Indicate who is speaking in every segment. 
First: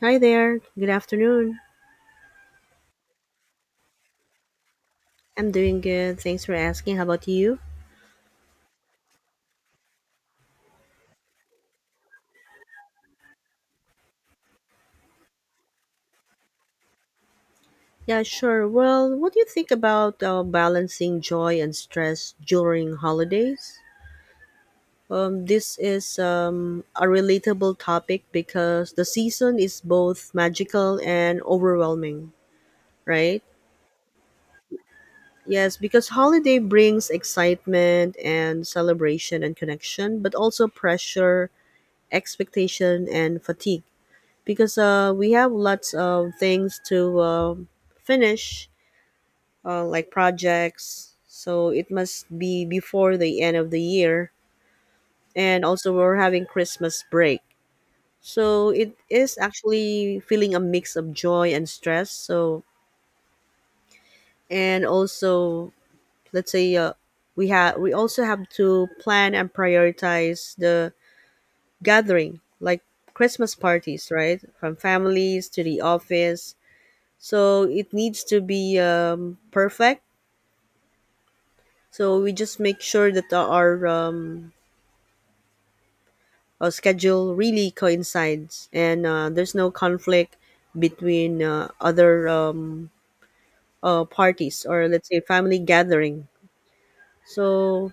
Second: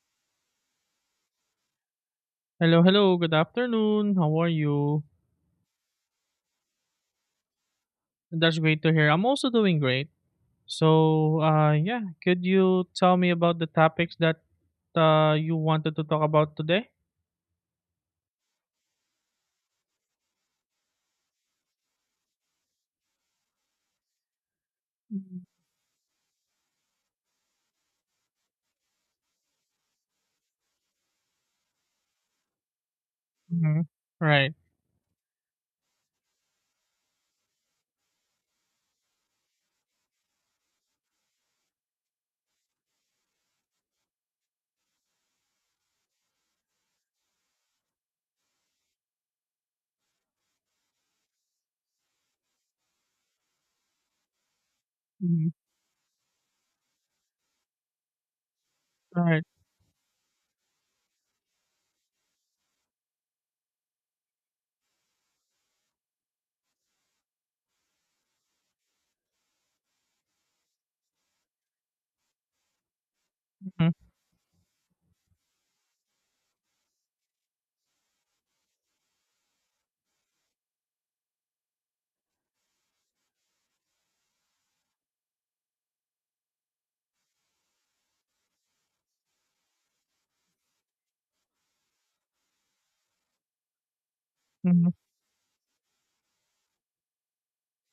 Speaker 1: Hi there. Good afternoon.
Speaker 2: Hello, hello. Good afternoon. How are you?
Speaker 1: I'm doing good. Thanks for asking. How about you?
Speaker 2: That's great to hear. I'm also doing great. So, yeah, could you tell me about the topics that you wanted to talk about today?
Speaker 1: Yeah, sure. Well, what do you think about balancing joy and stress during holidays? This is a relatable topic because the season is both magical and overwhelming, right?
Speaker 2: Mm-hmm. Right.
Speaker 1: Yes, because holiday brings excitement and celebration and connection, but also pressure, expectation, and fatigue because we have lots of things to finish, like projects. So it must be before the end of the year.
Speaker 2: Mm-hmm.
Speaker 1: And also, we're having Christmas break. So it is
Speaker 2: Right.
Speaker 1: actually feeling a mix of joy and stress. And also, let's say we also have to plan and prioritize the gathering, like Christmas
Speaker 2: Mm-hmm.
Speaker 1: parties, right? From families to the office, so it needs to be perfect, so we just make sure that our schedule really coincides and there's no conflict between other parties, or
Speaker 2: hmm
Speaker 1: let's say family gathering. So,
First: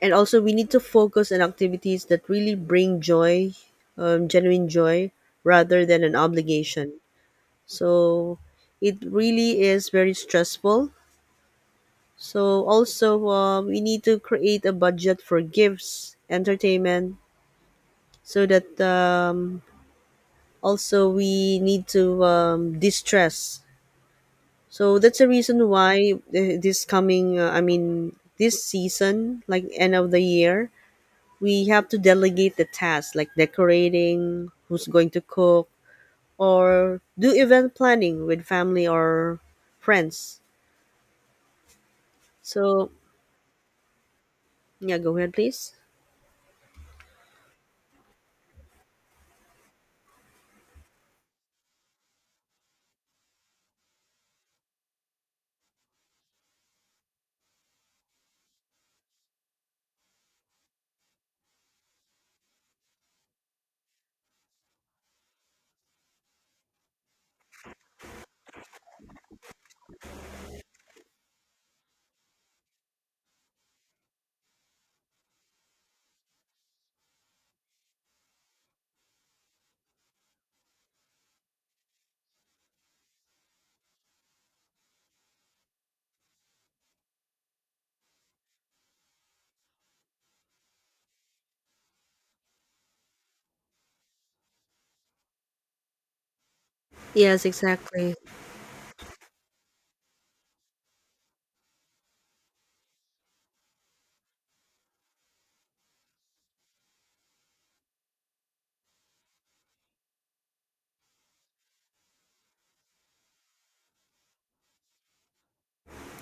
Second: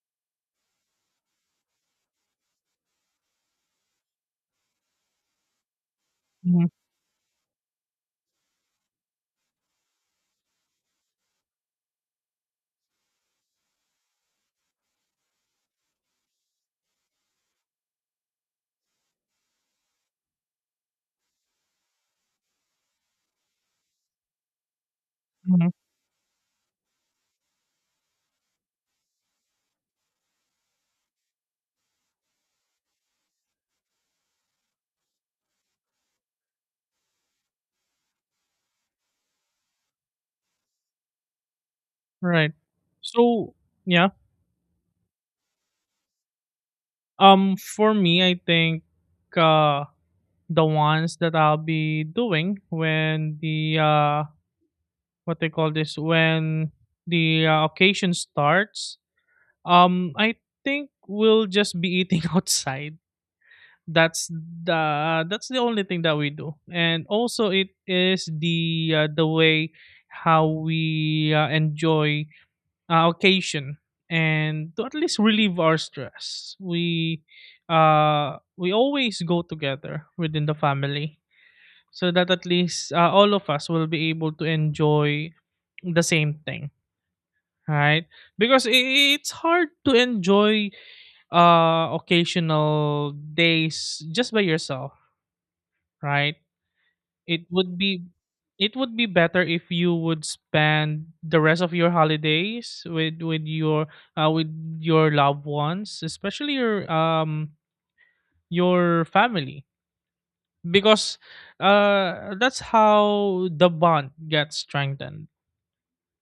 Speaker 1: and also, we need to focus on activities that really bring joy, genuine joy, rather than an obligation. So it really is very stressful. So also, we need to create a budget for gifts, entertainment, so that also we need to distress. So that's the reason
Speaker 2: hmm
Speaker 1: why this coming, I mean, this season, like end of the year, we have to delegate the tasks like decorating, who's going to cook, or do event planning with family or friends.
Speaker 2: Right.
Speaker 1: So,
Speaker 2: So, yeah.
Speaker 1: yeah, go ahead, please.
Speaker 2: For me, I think uh, the ones that I'll be doing when the what they call this when the occasion starts. I think we'll just be eating outside. That's the only thing that we do, and also it is the way how we enjoy occasion and to at least relieve our stress. We always go together within the family, so that at least all of us will be able to enjoy the same thing, right? Because it's hard to enjoy occasional days just by yourself, right?
Speaker 1: Yes,
Speaker 2: it would be
Speaker 1: exactly.
Speaker 2: it would be better if you would spend the rest of your holidays with with your loved ones, especially your family, because that's how the bond gets strengthened,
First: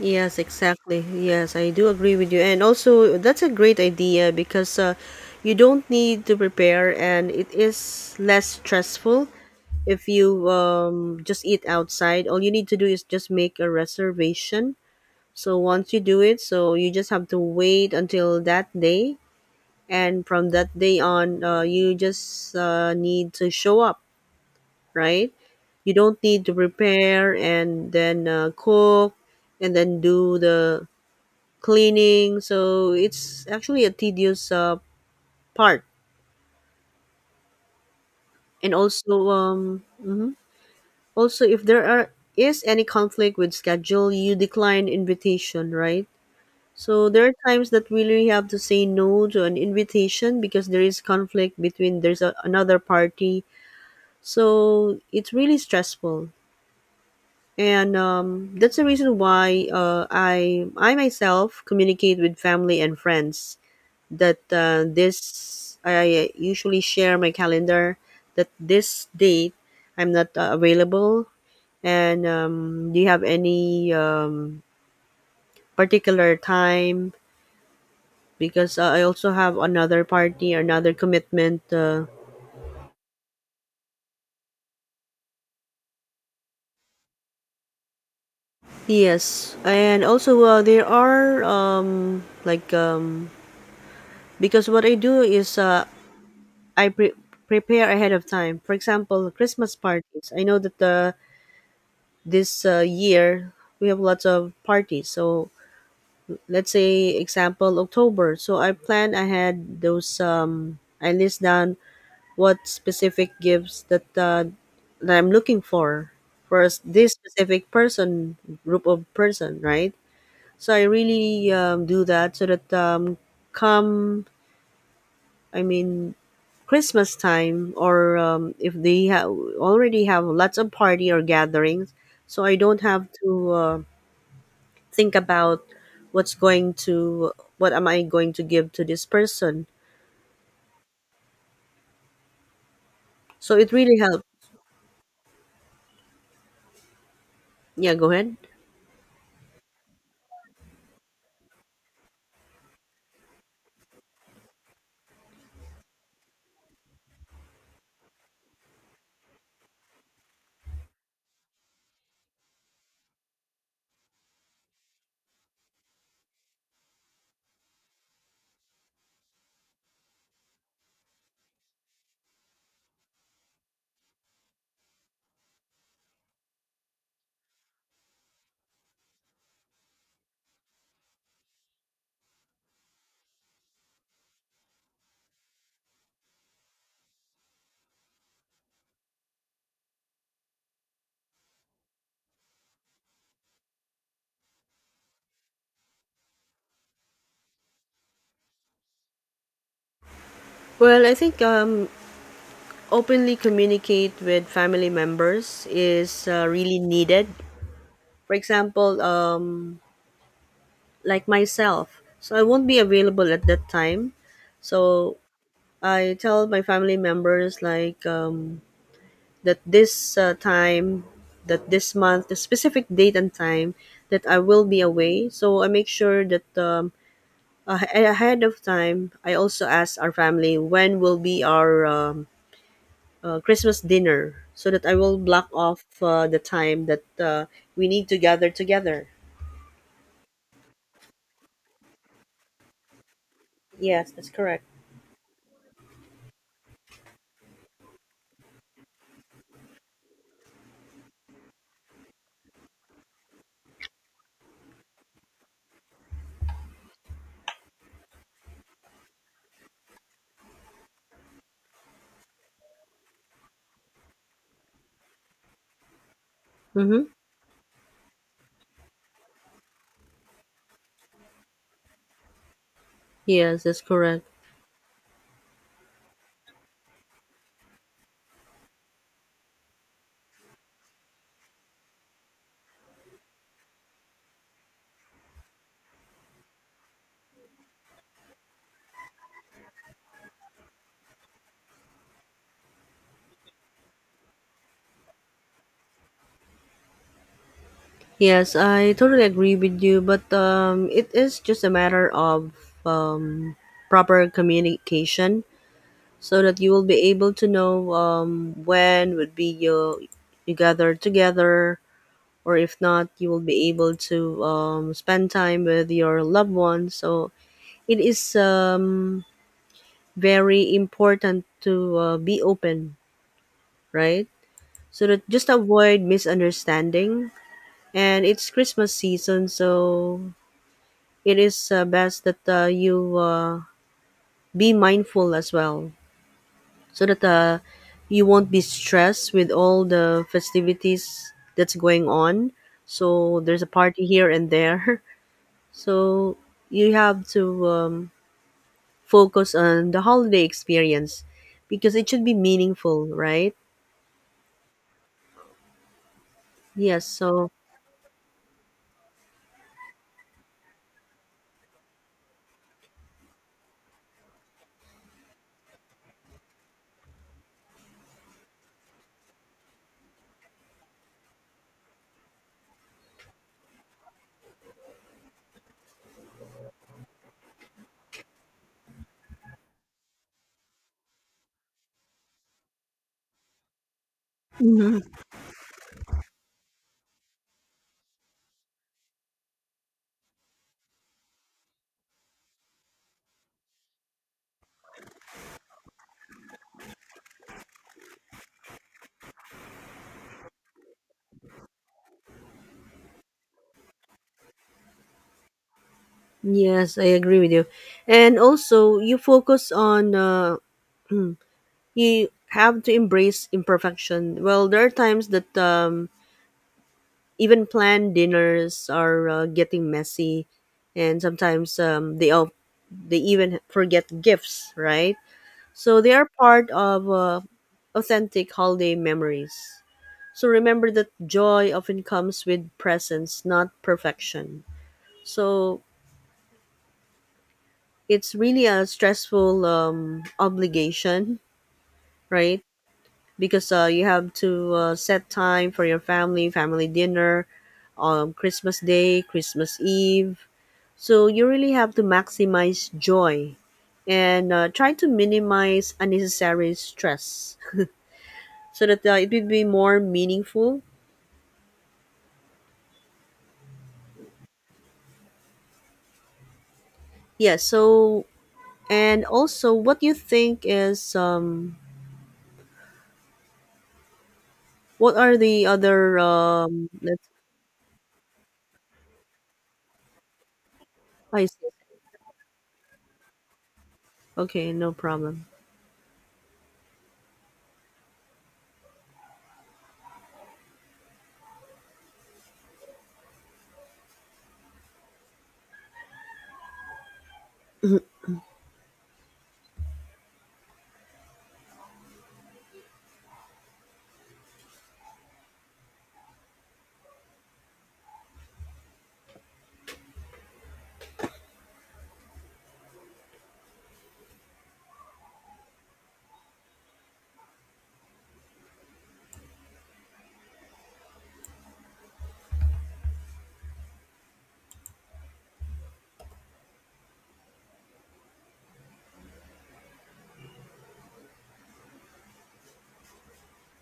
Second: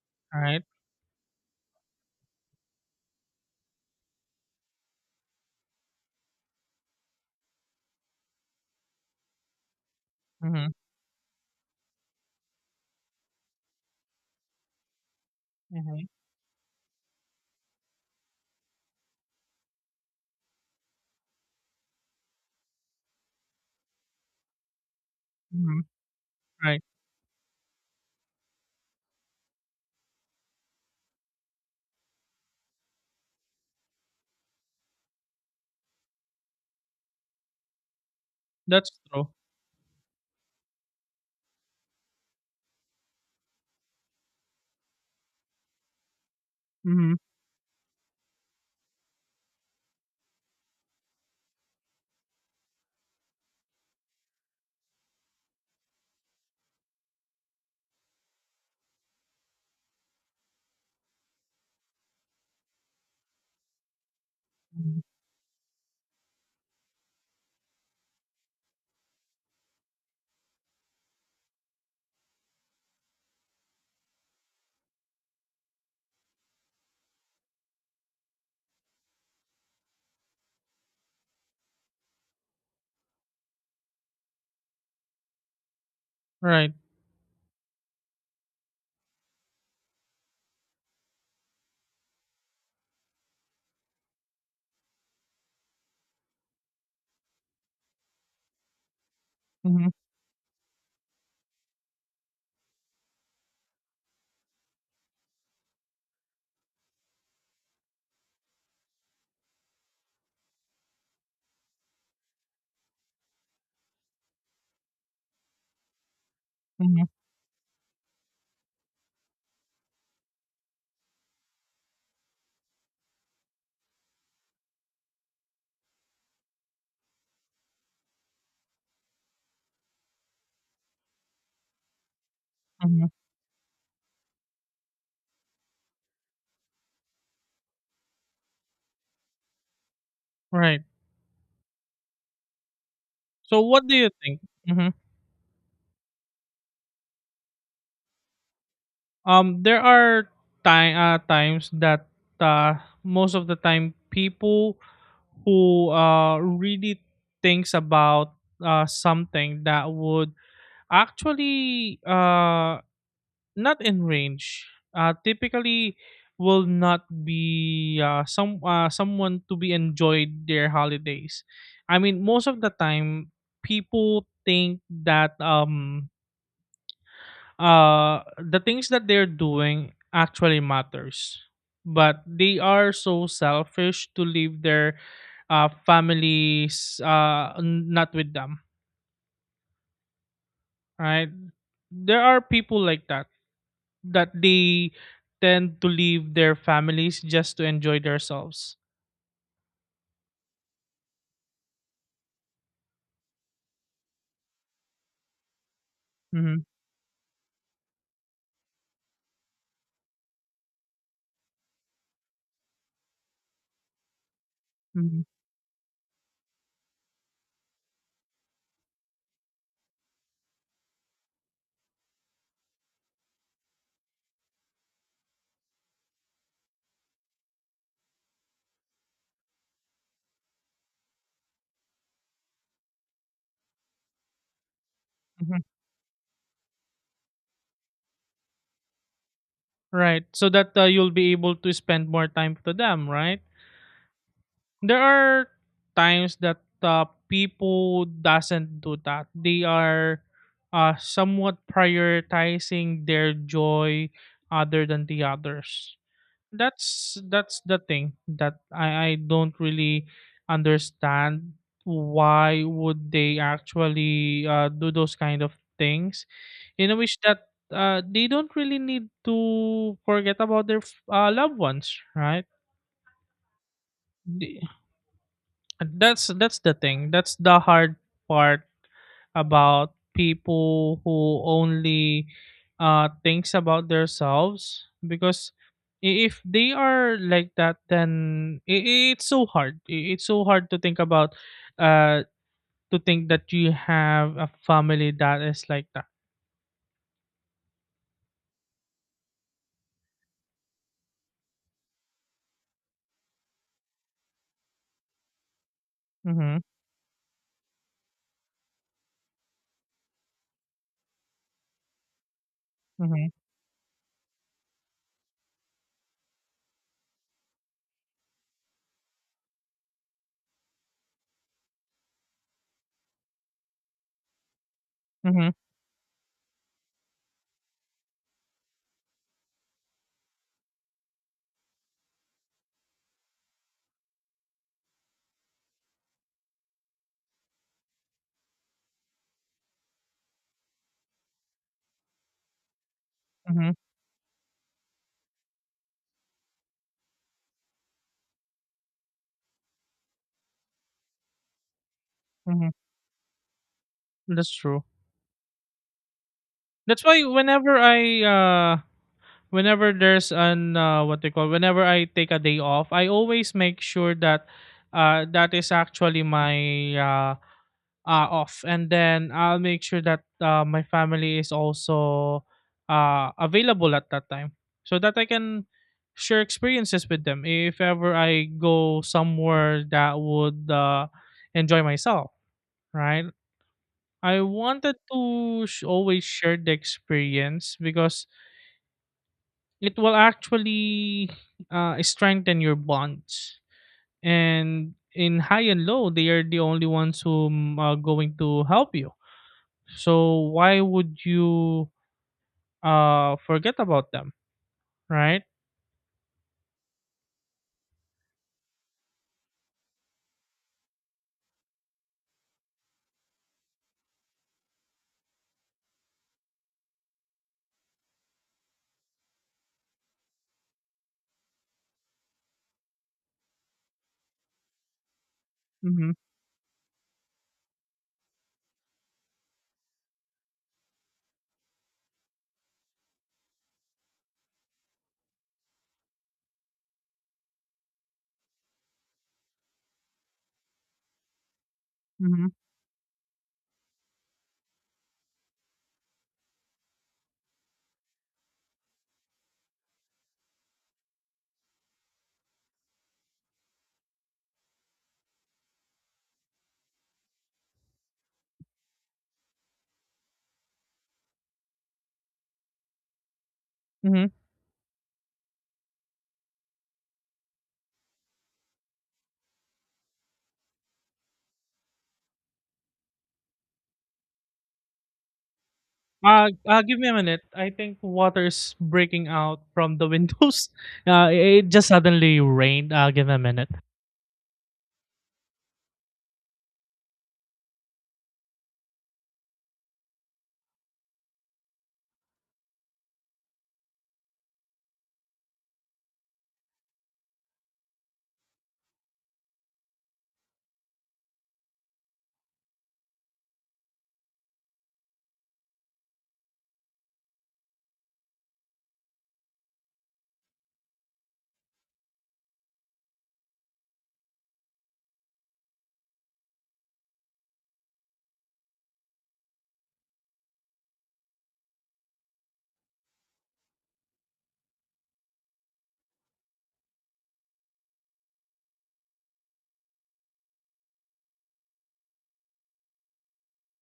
Speaker 1: Yes,
Speaker 2: right.
Speaker 1: exactly. Yes, I do agree with you. And also, that's a great idea because you don't need to prepare and it is less stressful if you
Speaker 2: Mm-hmm.
Speaker 1: just eat outside. All you need to do is just make a reservation. So once you
Speaker 2: Mm-hmm.
Speaker 1: do it, so you just have to wait until that day. And from that day on, you just need to show up, right?
Speaker 2: Mm-hmm.
Speaker 1: You don't need to
Speaker 2: Right.
Speaker 1: prepare and then cook and then do the cleaning. So it's actually a tedious part. And
Speaker 2: That's
Speaker 1: also,
Speaker 2: true.
Speaker 1: mhm. Also, if there are is any conflict with schedule, you decline invitation, right? So
Speaker 2: Mm-hmm.
Speaker 1: there are times that we really have to say no to an invitation because there is conflict between there's another party. So it's really stressful. And that's the reason why I myself communicate with family and friends that
Speaker 2: Mm-hmm.
Speaker 1: this I usually share my calendar that this date I'm not available. And do you have any particular time? Because I also have another party, another commitment.
Speaker 2: Right.
Speaker 1: Yes, and also there are because what I do is I prepare ahead of time. For example, Christmas
Speaker 2: Mm-hmm.
Speaker 1: parties. I know that the this year we have lots of parties, so let's say example October, so I plan ahead those. I list down what specific gifts that that I'm looking for
Speaker 2: Mm-hmm.
Speaker 1: this specific person, group of person, right? So I really do that so that come I mean Christmas time, or if they already have lots of party or gatherings, so I don't
Speaker 2: Mm-hmm.
Speaker 1: have to think about what's going to what am I going to give to this person.
Speaker 2: Right.
Speaker 1: So
Speaker 2: So
Speaker 1: it
Speaker 2: what do
Speaker 1: really
Speaker 2: you
Speaker 1: helped.
Speaker 2: think? Mhm.
Speaker 1: Yeah, go ahead.
Speaker 2: There are times that most of the time, people who really thinks about something that would actually not in range, typically will not be someone to be enjoyed their holidays. I mean, most of the time, people think that the things that they're doing actually matters, but they are so selfish to leave their families, not with them, right? There are people like that, that they tend to leave their families just to enjoy themselves.
Speaker 1: Well, I think openly communicate with family members is
Speaker 2: Hmm.
Speaker 1: really needed. For example, like myself, so I won't be available at that time. So
Speaker 2: Hmm.
Speaker 1: I tell my family members like that this time, that this month, the specific date and time that I will be away. So I make sure that ahead of time, I also ask our family when will be our Christmas dinner, so that I will block off the time that we need to gather together.
Speaker 2: Right, so that you'll be able to spend more time to them, right.
Speaker 1: Yes, that's correct.
Speaker 2: There are times that people doesn't do that. They are somewhat prioritizing their joy other than the others. That's the thing that I don't really understand why would they actually do those kind of things, in a
Speaker 1: Mm-hmm.
Speaker 2: wish that they don't really need to forget about their loved ones, right?
Speaker 1: Yes, that's correct.
Speaker 2: And that's the thing. That's the hard part about people who only thinks about themselves, because if they are like that, then it's so hard. It's so hard to think about uh to think that you have a family that is like that.
Speaker 1: Yes, I totally agree with you, but it is just a matter of um, proper communication, so that
Speaker 2: Mhm.
Speaker 1: you will be able to know when would be you gather together, or if not, you
Speaker 2: Mhm.
Speaker 1: will be able to spend time with your loved ones. So it is very important to be open, right? So that just
Speaker 2: Mhm.
Speaker 1: avoid misunderstanding. And it's Christmas season, so it is best that you be mindful as well so that you won't be stressed with all the festivities that's going on. So there's a
Speaker 2: Mhm.
Speaker 1: party here and there. So you have to focus on the holiday experience because it should be
Speaker 2: Mhm.
Speaker 1: meaningful, right?
Speaker 2: That's true. That's
Speaker 1: Yes.
Speaker 2: why
Speaker 1: So.
Speaker 2: whenever I uh whenever there's an what they call whenever I take a day off, I always make sure that that is actually my uh, off, and then I'll make sure that my family is also available at that time, so that I can share experiences with them if ever I go somewhere that would enjoy myself, right? I wanted
Speaker 1: Mhm.
Speaker 2: to always share the experience, because it will actually strengthen your bonds. And in high and low, they are the only ones who are going to help you. So why would you forget about them, right?
Speaker 1: Yes, I agree with you. And also, you focus on you have to embrace imperfection. Well, there are times that even planned dinners are getting messy, and sometimes they even forget gifts, right? So they
Speaker 2: Mm-hmm.
Speaker 1: are part of authentic holiday memories. So remember that joy often comes with presence, not perfection. So it's really a stressful obligation,
Speaker 2: Mm-hmm.
Speaker 1: right? Because you have to set time for your family, family dinner, Christmas Day, Christmas Eve. So you really have to maximize joy and try to minimize unnecessary stress, so that it would be more meaningful.
Speaker 2: Mm-hmm.
Speaker 1: Yeah, so, and also what you think is what are the other
Speaker 2: Give me a
Speaker 1: let's
Speaker 2: minute. I think water is breaking out from the windows.
Speaker 1: I see.
Speaker 2: It just suddenly rained. Give me a minute.
Speaker 1: Okay, no problem.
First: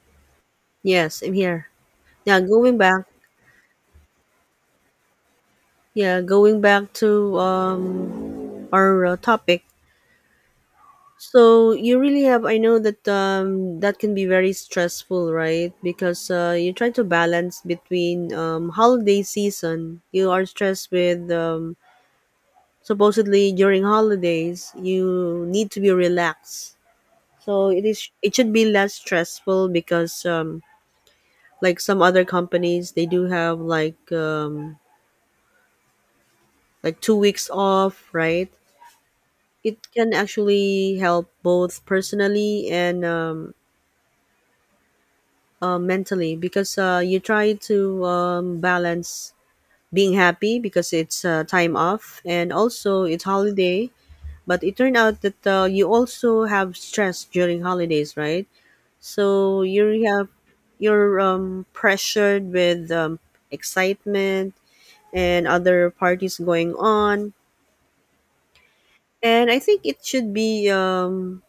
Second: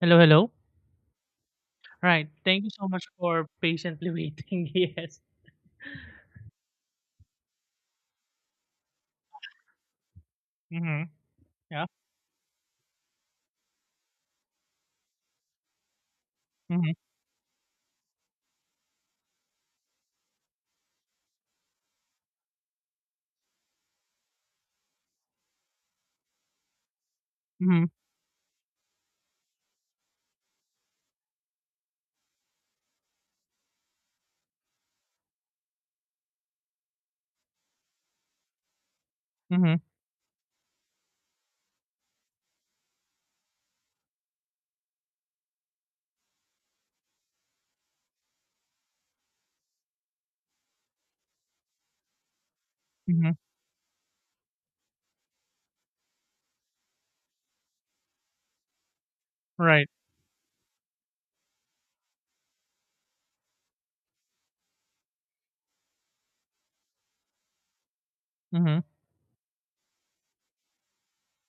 Speaker 2: Hello, hello.
Speaker 1: Yes, I'm here.
Speaker 2: Right.
Speaker 1: Yeah,
Speaker 2: Thank you
Speaker 1: going
Speaker 2: so
Speaker 1: back.
Speaker 2: much for patiently waiting. Yes.
Speaker 1: Yeah, going back to our topic.
Speaker 2: Mm-hmm.
Speaker 1: So
Speaker 2: Yeah.
Speaker 1: you really have. I know that that can be very stressful, right? Because you try
Speaker 2: Mm-hmm.
Speaker 1: to balance between holiday season. You are stressed with supposedly during holidays. You need to be relaxed. So
Speaker 2: Mm-hmm.
Speaker 1: it is. It should be less stressful because, like some other companies, they do have like 2 weeks off, right?
Speaker 2: Mm-hmm.
Speaker 1: It can actually help both personally and, mentally, because you try to balance being happy because it's time off and also it's
Speaker 2: Mhm.
Speaker 1: holiday. But it turned out that you also have stress during holidays, right? So
Speaker 2: Right.
Speaker 1: you're pressured with excitement and other parties going on.
Speaker 2: Mhm.
Speaker 1: And I think it should be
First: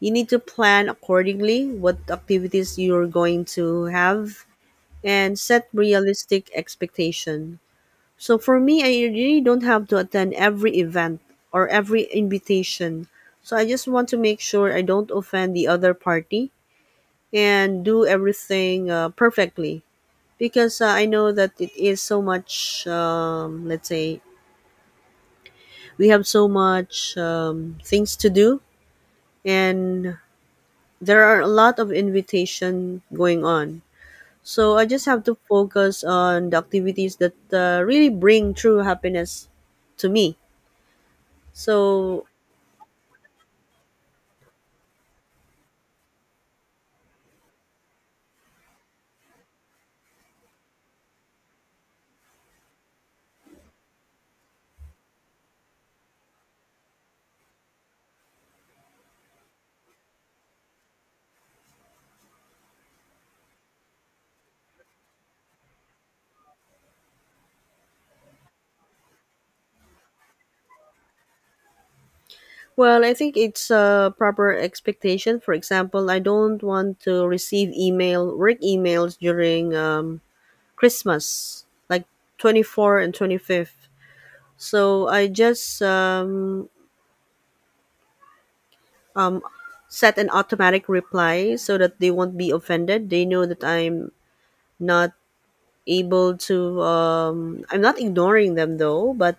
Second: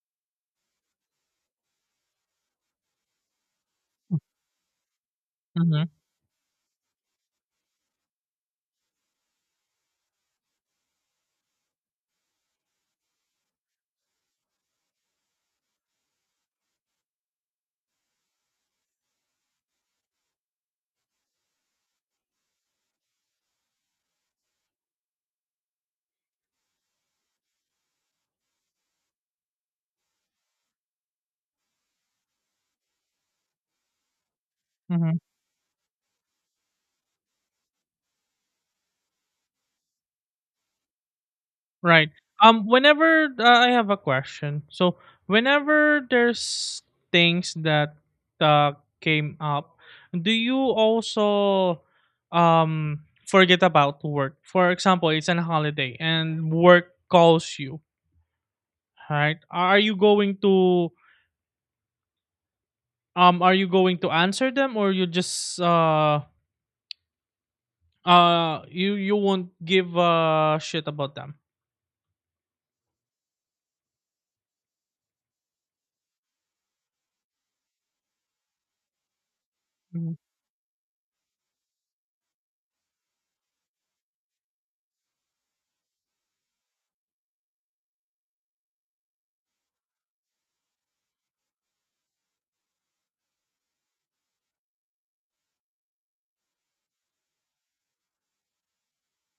Speaker 1: you need to plan accordingly what activities you're going to have and set
Speaker 2: Mhm.
Speaker 1: realistic expectation. So for me, I really don't have to attend every event or every invitation. So I just want to make sure I don't offend the other party and do everything perfectly because I know that it is so much. Let's say we have so much things to do, and there are a lot of invitation going on. So I just
Speaker 2: Mhm.
Speaker 1: have to focus on the activities that really bring true happiness to me.
Speaker 2: Right.
Speaker 1: So,
Speaker 2: Whenever I have a question. So whenever there's things that uh, came up, do you also forget about work? For example, it's an holiday and work calls you, right? Are you going to are you going to answer them, or you just you won't give a shit about them?
Speaker 1: well, I think it's a proper expectation. For example, I don't want to receive email, work emails during
Speaker 2: Mhm.
Speaker 1: Christmas, like 24th and 25th. So I just um, set an automatic reply so that they won't be offended. They know that I'm not able to I'm not ignoring them though, but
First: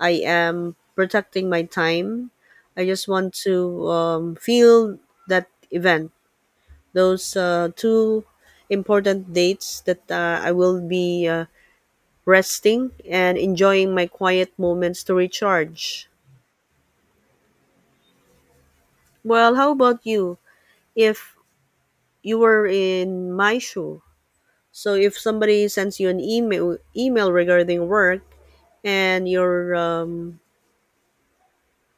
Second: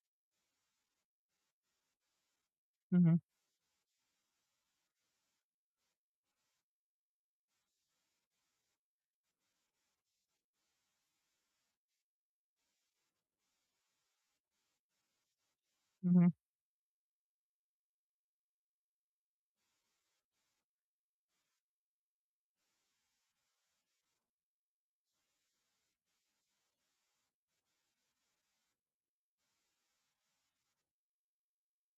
Speaker 1: I am protecting my time. I just
Speaker 2: Mhm.
Speaker 1: want to feel that event. Those two important dates that I will be resting and enjoying my quiet moments to recharge.
Speaker 2: Mhm.
Speaker 1: Well, how about you? If you were in my shoe, so if somebody sends you an email regarding work, and you're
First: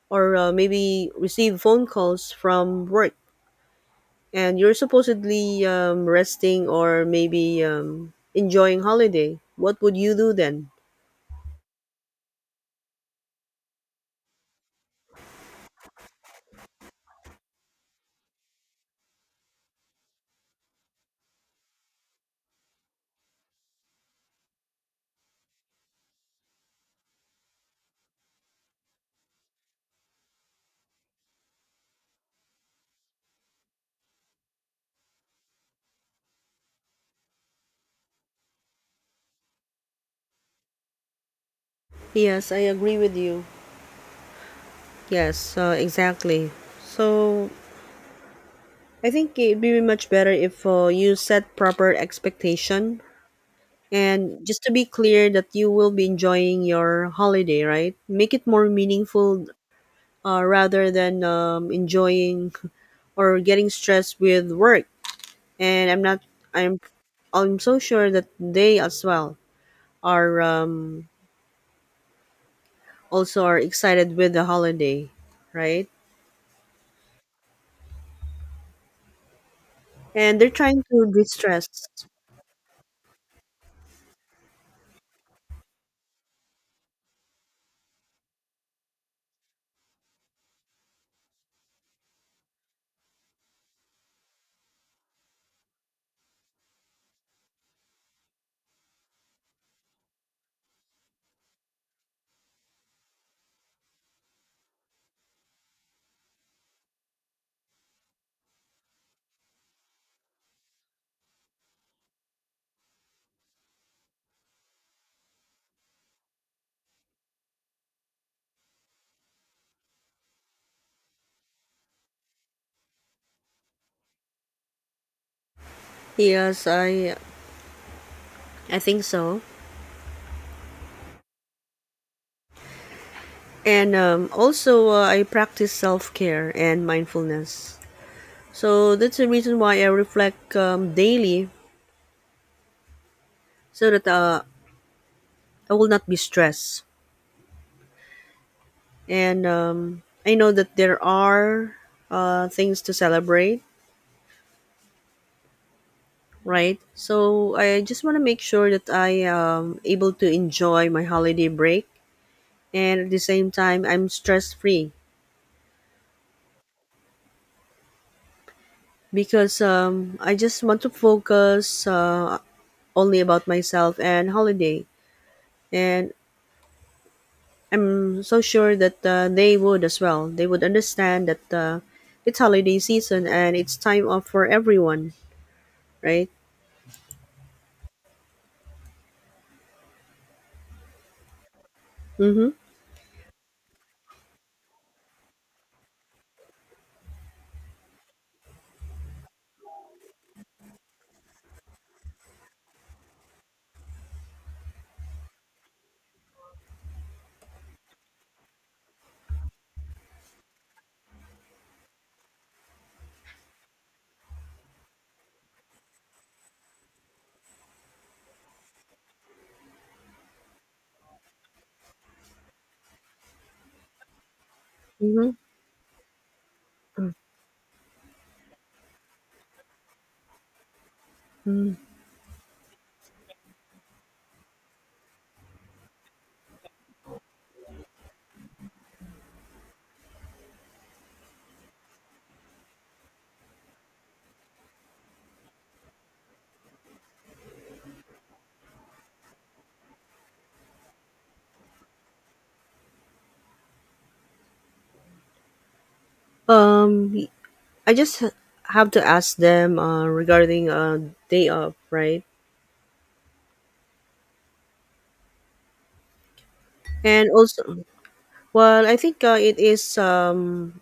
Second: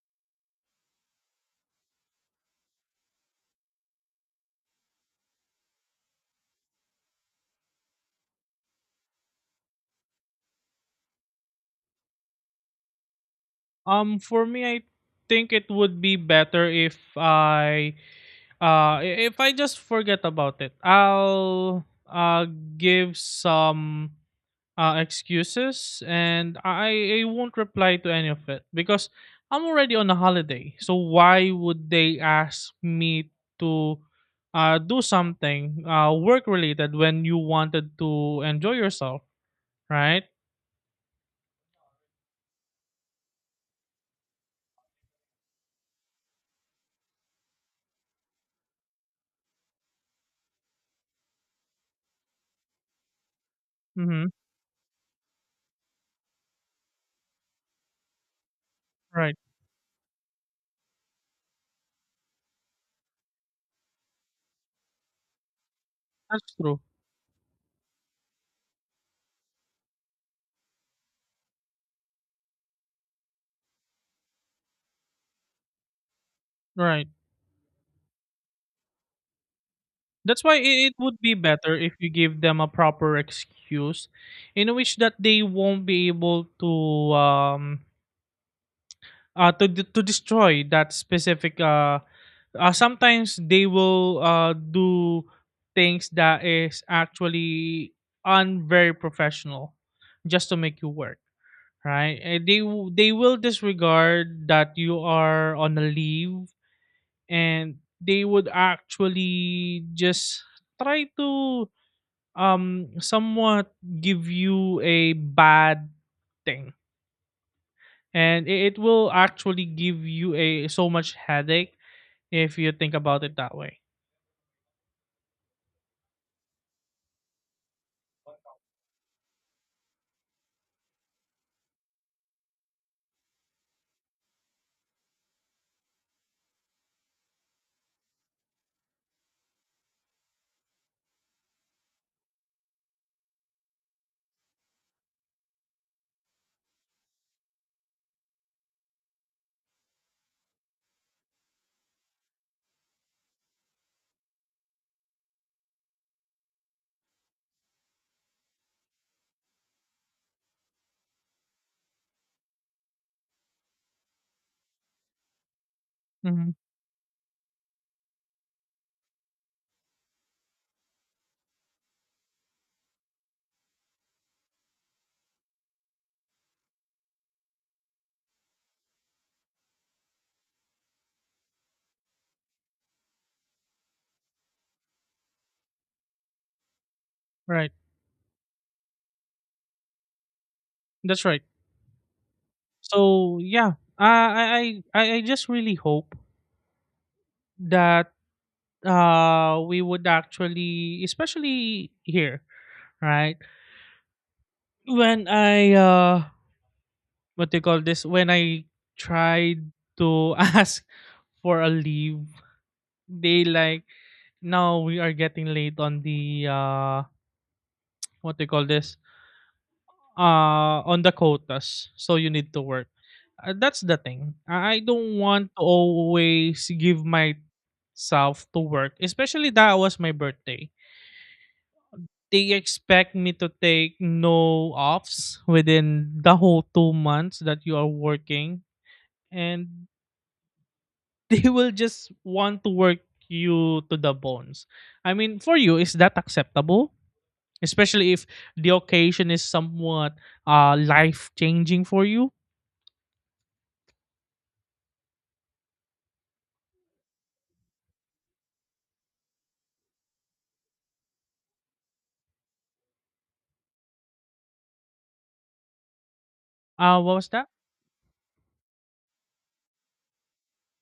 Speaker 1: or maybe receive phone calls from work, and you're supposedly resting or maybe enjoying holiday, what would you do then?
Speaker 2: For me, I think it would be better if if I just forget about it. I'll uh give some excuses, and I won't reply to any of it because I'm already on a holiday. So why would they ask me to do something work related when you wanted to enjoy yourself, right?
Speaker 1: Yes, I agree with you. Yes, exactly. So I think it'd be much better if you set proper expectation
Speaker 2: Mhm.
Speaker 1: and just to be clear that you will be enjoying your holiday, right? Make it more
Speaker 2: Right.
Speaker 1: meaningful, rather than enjoying or getting stressed with work. And I'm not
Speaker 2: That's true.
Speaker 1: I'm I'm so sure that they as well are also are excited with the holiday, right?
Speaker 2: Right.
Speaker 1: And
Speaker 2: That's
Speaker 1: they're
Speaker 2: why
Speaker 1: trying
Speaker 2: it
Speaker 1: to
Speaker 2: would be
Speaker 1: distress.
Speaker 2: better if you give them a proper excuse in which that they won't be able um to to destroy that specific sometimes they will do things that is actually unvery professional, just to make you work, right, and they they will disregard that you are on a leave, and they would actually just try to somewhat give you a bad thing, and it will actually give you a so much headache if you think about it that way.
Speaker 1: Yes, I think so. And also I practice self care and mindfulness. So that's the reason why I reflect daily so that I will not be stressed. And I know that there are things to celebrate, right? So I just want to make sure that I am able to enjoy my holiday break and at the same time I'm stress free,
Speaker 2: Hmm.
Speaker 1: because I just want to focus only about myself and holiday. And I'm so sure that they would as well. They would understand that it's holiday season and it's time off for everyone, right?
Speaker 2: Right. That's right.
Speaker 1: Mm-hmm.
Speaker 2: So yeah, uh, i i I just really hope that we would actually, especially here, right, when I what do you call this, when I tried to ask for a leave, they like, now we are getting late on the what do you call this, on the quotas, so you need to work. That's the thing, I don't
Speaker 1: Mm-hmm.
Speaker 2: want to always give myself to work, especially that was my birthday.
Speaker 1: Mm-hmm.
Speaker 2: They expect me to take no offs within the whole 2 months that you are working, and they will just want to work you to the bones. I mean, for you, is that acceptable, especially if the occasion is somewhat life changing for you.
Speaker 1: Um, I just have to ask them regarding day off, right?
Speaker 2: What
Speaker 1: And
Speaker 2: was that?
Speaker 1: also, well, I think it is.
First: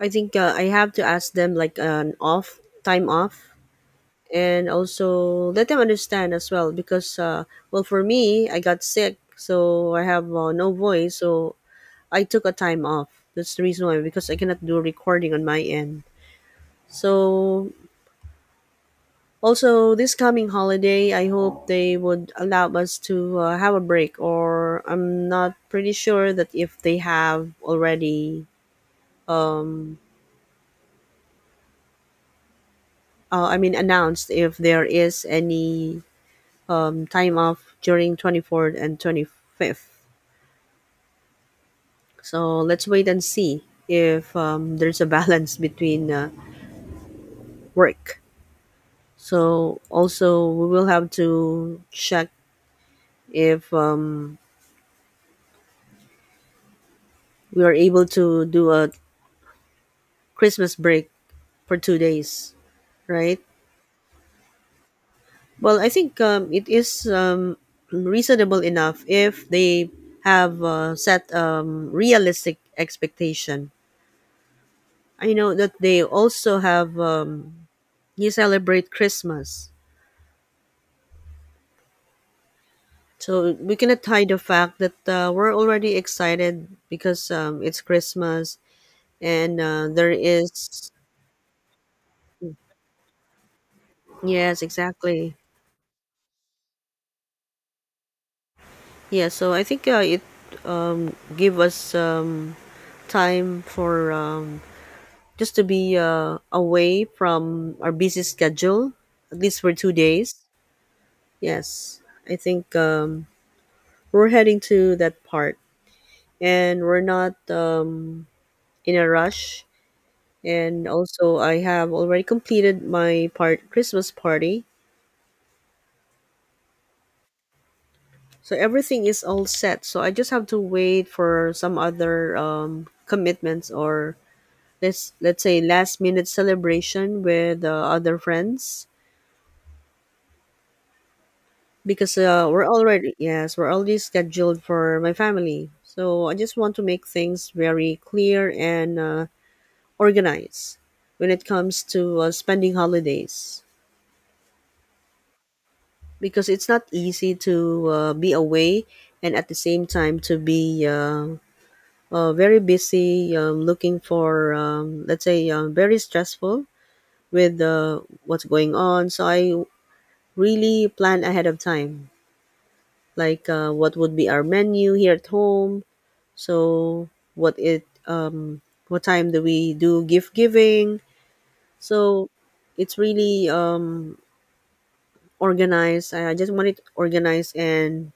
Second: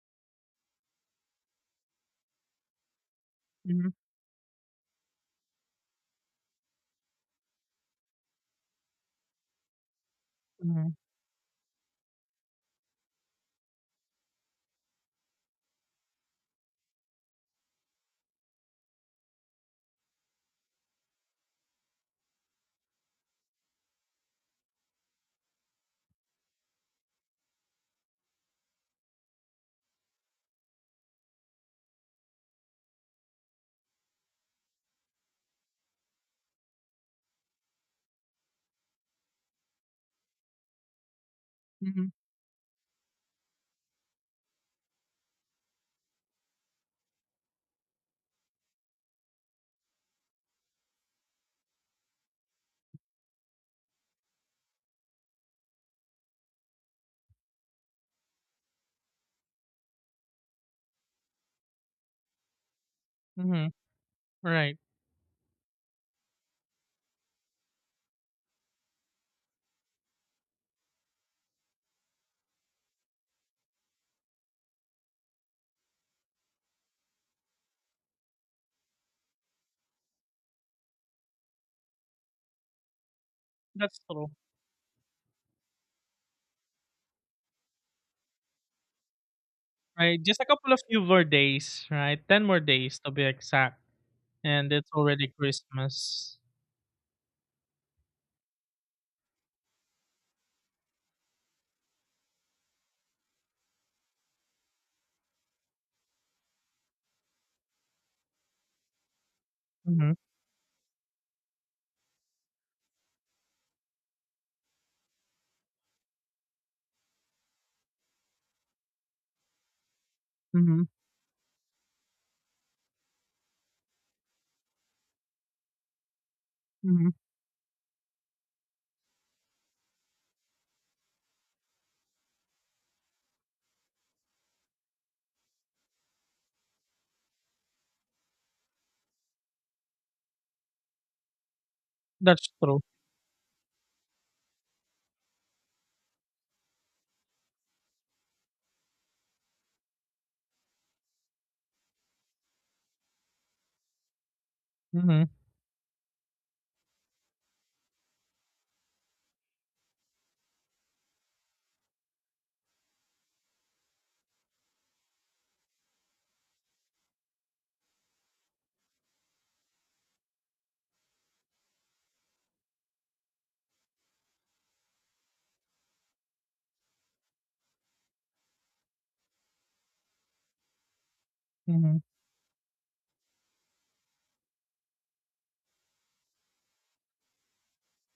Speaker 1: I think I have to ask them like an off time off,
Speaker 2: Hmm.
Speaker 1: and also let them understand as well because for me, I got sick, so I have no
Speaker 2: Hmm.
Speaker 1: voice, so I took a time off. That's the reason why because I cannot do recording on my end. So also, this coming holiday, I hope they would allow us to have a break, or I'm not pretty sure that if they have already, um, I mean, announced if there is any time off during 24th and 25th.
Speaker 2: Hmm.
Speaker 1: So let's wait and see if there's a balance between work. So also, we will have to check if we are able to do a Christmas break for 2 days, right?
Speaker 2: Hmm. Right.
Speaker 1: Well, I think it is reasonable enough if they have set realistic expectation. I know that they also have you celebrate Christmas, so we
Speaker 2: That's
Speaker 1: cannot hide
Speaker 2: true.
Speaker 1: the fact that we're already excited because it's Christmas and there
Speaker 2: Right. Just a couple of
Speaker 1: is
Speaker 2: few more days, right? 10 more days to be exact.
Speaker 1: yes,
Speaker 2: And it's already
Speaker 1: exactly.
Speaker 2: Christmas.
Speaker 1: Yeah, so I think it give us time for just to be away from our busy schedule, at least for two
Speaker 2: Mhm,
Speaker 1: days. Yes, I think we're heading to that part, and we're not in a rush.
Speaker 2: mhm,
Speaker 1: And also, I have already completed my part Christmas party,
Speaker 2: mhm.
Speaker 1: so everything is all set. So I just have to wait for some other commitments or let's say last minute celebration with other friends because
Speaker 2: That's
Speaker 1: we're
Speaker 2: true.
Speaker 1: already yes we're already scheduled for my family so I just want to make things very clear and organized when it comes to spending holidays
Speaker 2: Mhm,
Speaker 1: because it's not easy to be away and at the same time to be very busy looking for let's say very stressful with what's going on so I really plan ahead of time like what would be our menu here at home so what it what time do we do gift giving
Speaker 2: mhm.
Speaker 1: so it's really organized I just want it organized and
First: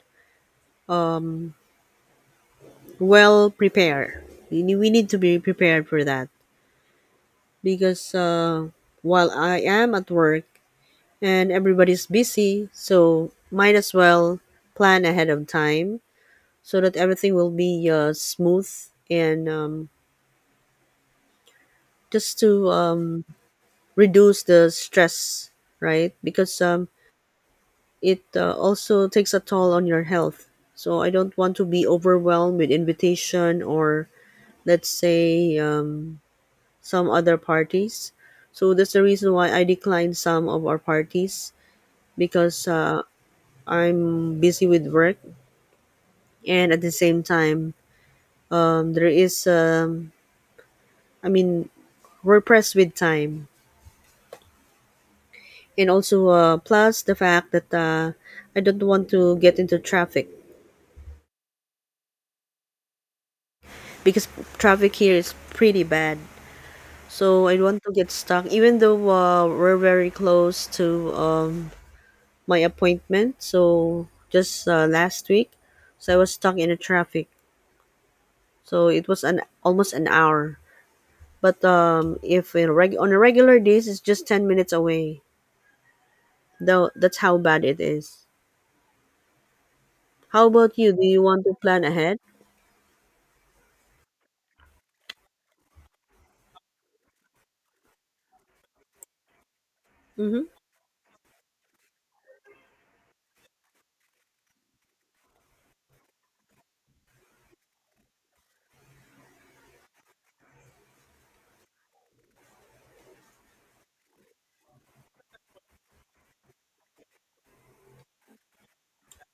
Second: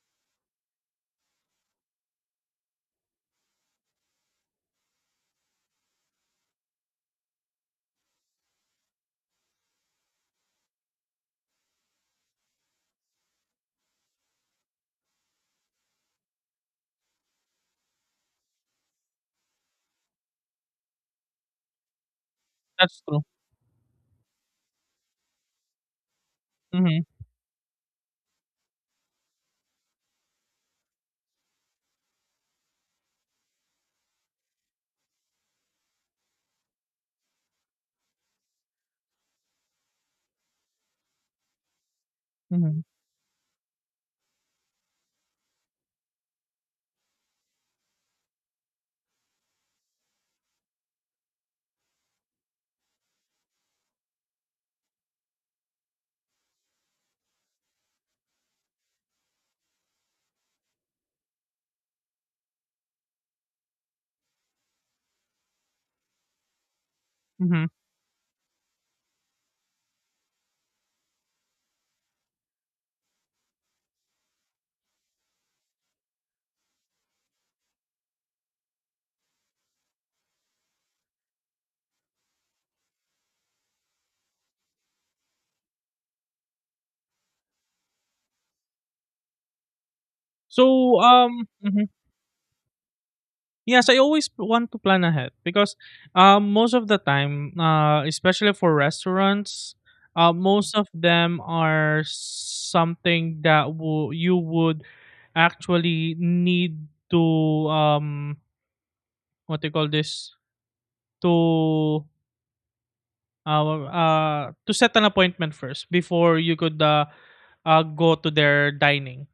Speaker 1: well prepared we need to be prepared for that because while I am at work and everybody's busy so might as well plan ahead of time so that everything will be smooth and just to
Speaker 2: That's true.
Speaker 1: reduce the stress, right? Because
Speaker 2: Mhm,
Speaker 1: it also takes a toll on your health. So I don't want to be overwhelmed with invitation or let's say some other parties. So that's the reason why I declined some of our parties because
Speaker 2: mhm,
Speaker 1: I'm busy with work and at the same time there is I mean we're pressed with time and also plus the fact that I don't want to get into traffic because traffic here is pretty bad. So I don't
Speaker 2: mhm.
Speaker 1: want to get stuck, even though we're very close to my appointment. So just last week, so I was stuck in the traffic. So it was an almost an hour. But if in on a regular days, it's just 10 minutes away. Though that's how bad it is. How about you?
Speaker 2: So,
Speaker 1: Do you want to plan
Speaker 2: mhm.
Speaker 1: ahead?
Speaker 2: Yes, I always want to plan ahead because, most of the time, especially for restaurants,
Speaker 1: Mm-hmm.
Speaker 2: most of them are something that wo you would actually need to, um, what do you call this? To well, to set an appointment first before you could go to their dining,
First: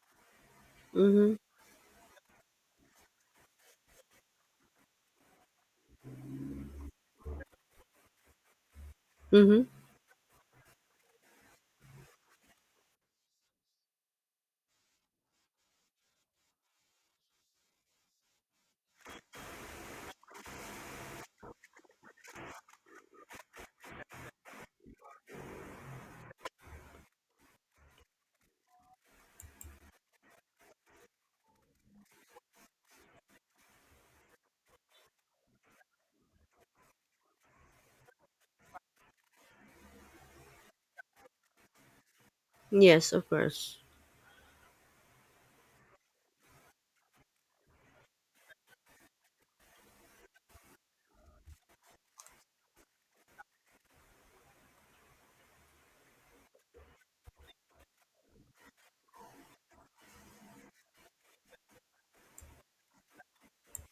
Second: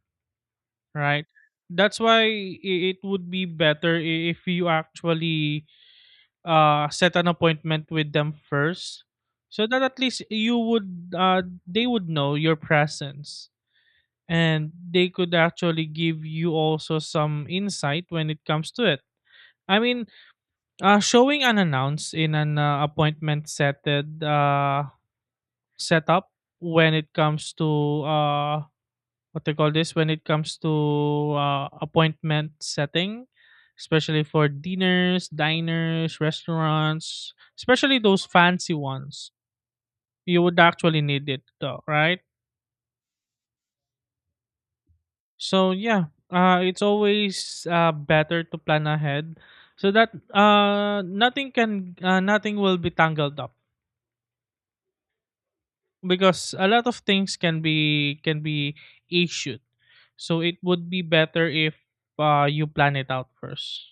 Speaker 2: right?
Speaker 1: Mm-hmm.
Speaker 2: That's why it would be better if you actually set an appointment with them first,
Speaker 1: Mm-hmm.
Speaker 2: so that at least you would they would know your presence, and they could actually give you also some insight when it comes to it. I mean, showing unannounced in an appointment setted setup when it comes to uh what they call this, when it comes to appointment setting, especially for dinners diners restaurants, especially those fancy ones, you would actually need it though, right?
Speaker 1: Yes, of course.
Speaker 2: So yeah, it's always better to plan ahead so that nothing can nothing will be tangled up, because a lot of things can be issued. So it would be better if you plan it out 1st.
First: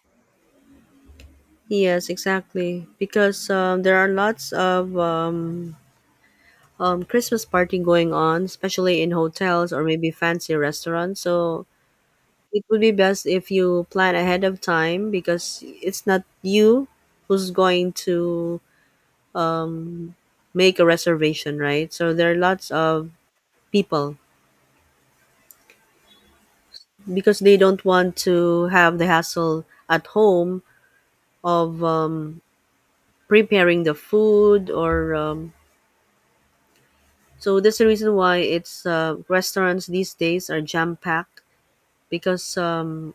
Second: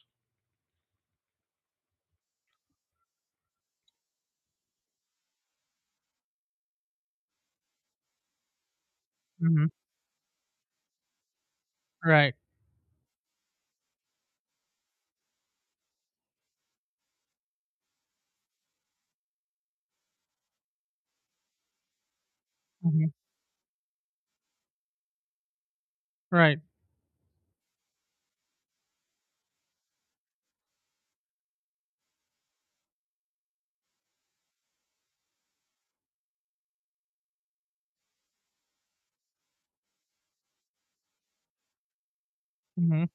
Speaker 1: Yes, exactly. Because there are lots of Christmas party going on, especially in
Speaker 2: Mm-hmm.
Speaker 1: hotels or maybe fancy restaurants. So
Speaker 2: Right.
Speaker 1: it would be best if you plan ahead of time because it's not you who's going to make a reservation, right? So there are lots of
Speaker 2: Mm-hmm.
Speaker 1: people
Speaker 2: Right.
Speaker 1: because they don't want to have the hassle at home of preparing the food or so that's the reason why it's restaurants these days are jam packed because
Speaker 2: Mm-hmm.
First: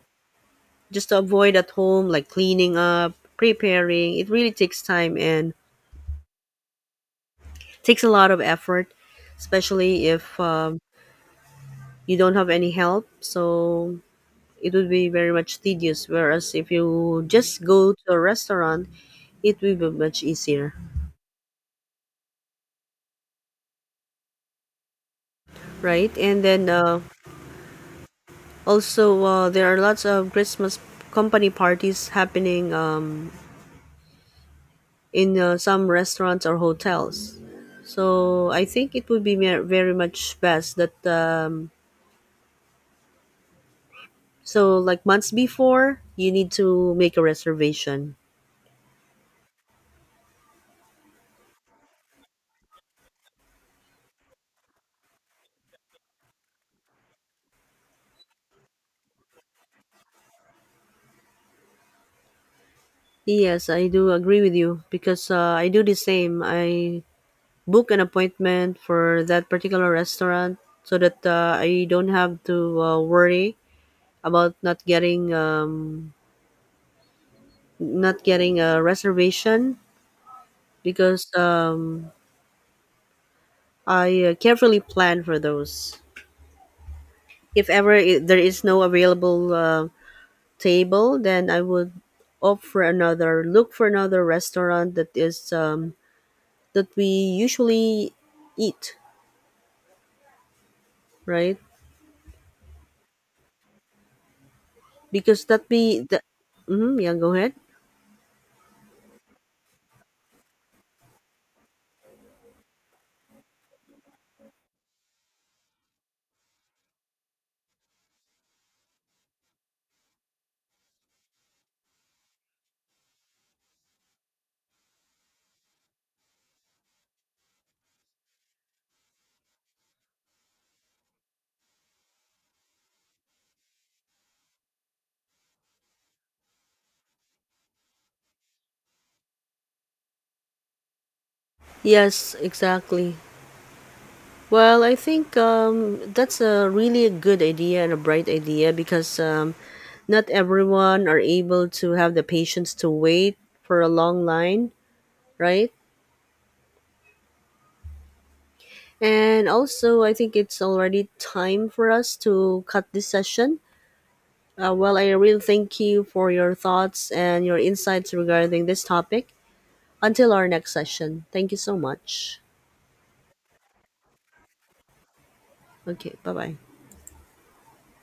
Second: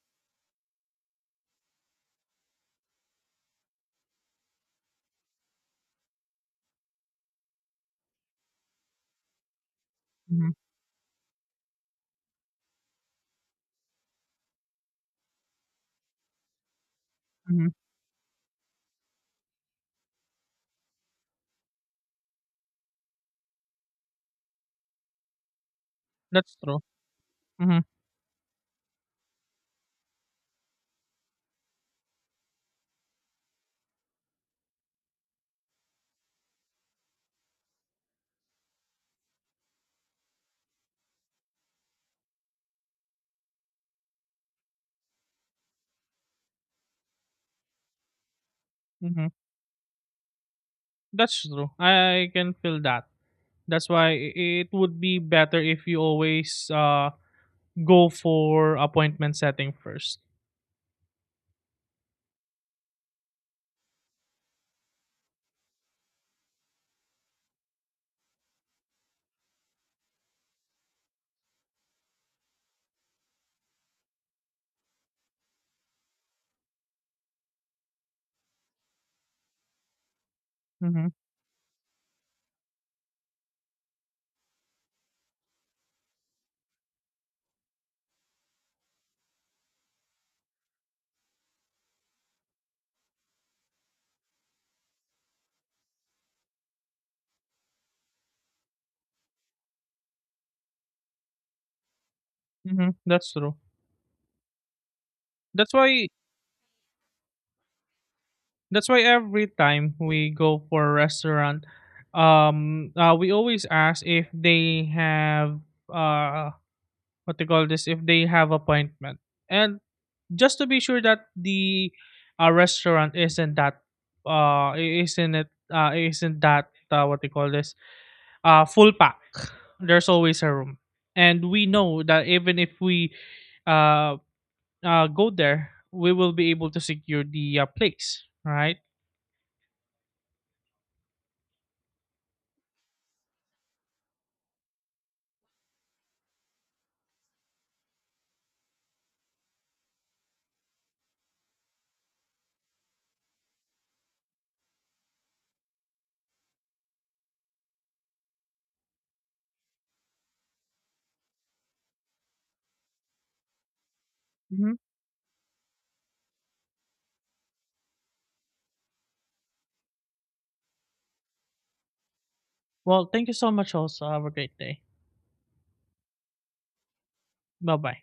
Speaker 1: just to avoid at home like cleaning up preparing it really takes time and takes a lot of effort especially if
Speaker 2: Mm-hmm.
Speaker 1: you don't have any help so it would be very much tedious whereas if you just
Speaker 2: Mm-hmm.
Speaker 1: go to a restaurant it will be much easier right and
Speaker 2: That's
Speaker 1: then
Speaker 2: true. Mm-hmm.
Speaker 1: also there are lots of christmas company parties happening in some restaurants or hotels so I think it would be very much best that so, like months before, you need to make a reservation.
Speaker 2: Mm-hmm. That's true. I can feel that. That's why it would be better if you always go for appointment setting 1st.
Speaker 1: Yes, I do agree with you because I do the same. I book an appointment for that particular restaurant so that I don't have to worry about not getting not getting a reservation
Speaker 2: Mm-hmm.
Speaker 1: because I carefully plan for those. If ever I there is no available table, then I would opt for another, look for another restaurant that is that we usually eat, right?
Speaker 2: Mm-hmm. That's true.
Speaker 1: Because that
Speaker 2: that's
Speaker 1: be
Speaker 2: why
Speaker 1: that. Mm-hmm, yeah, go ahead.
Speaker 2: That's why every time we go for a restaurant, we always ask if they have uh, what they call this, if they have appointment, and just to be sure that the restaurant isn't that isn't it isn't that what they call this full pack. There's always a room, and we know that even if we uh go there, we will be able to secure the place, right?
Speaker 1: Yes, exactly. Well, I think that's a really a good idea and a bright idea because not everyone are able to have the patience to wait for a long line, right? And also, I think it's already time for us to cut this session.
Speaker 2: Mm-hmm.
Speaker 1: Well, I really thank you for your thoughts and your insights regarding this topic. Until our next session, thank you so much.
Speaker 2: Well, thank you so much, also. Have a great day.
Speaker 1: Okay, bye bye.
Speaker 2: Bye bye.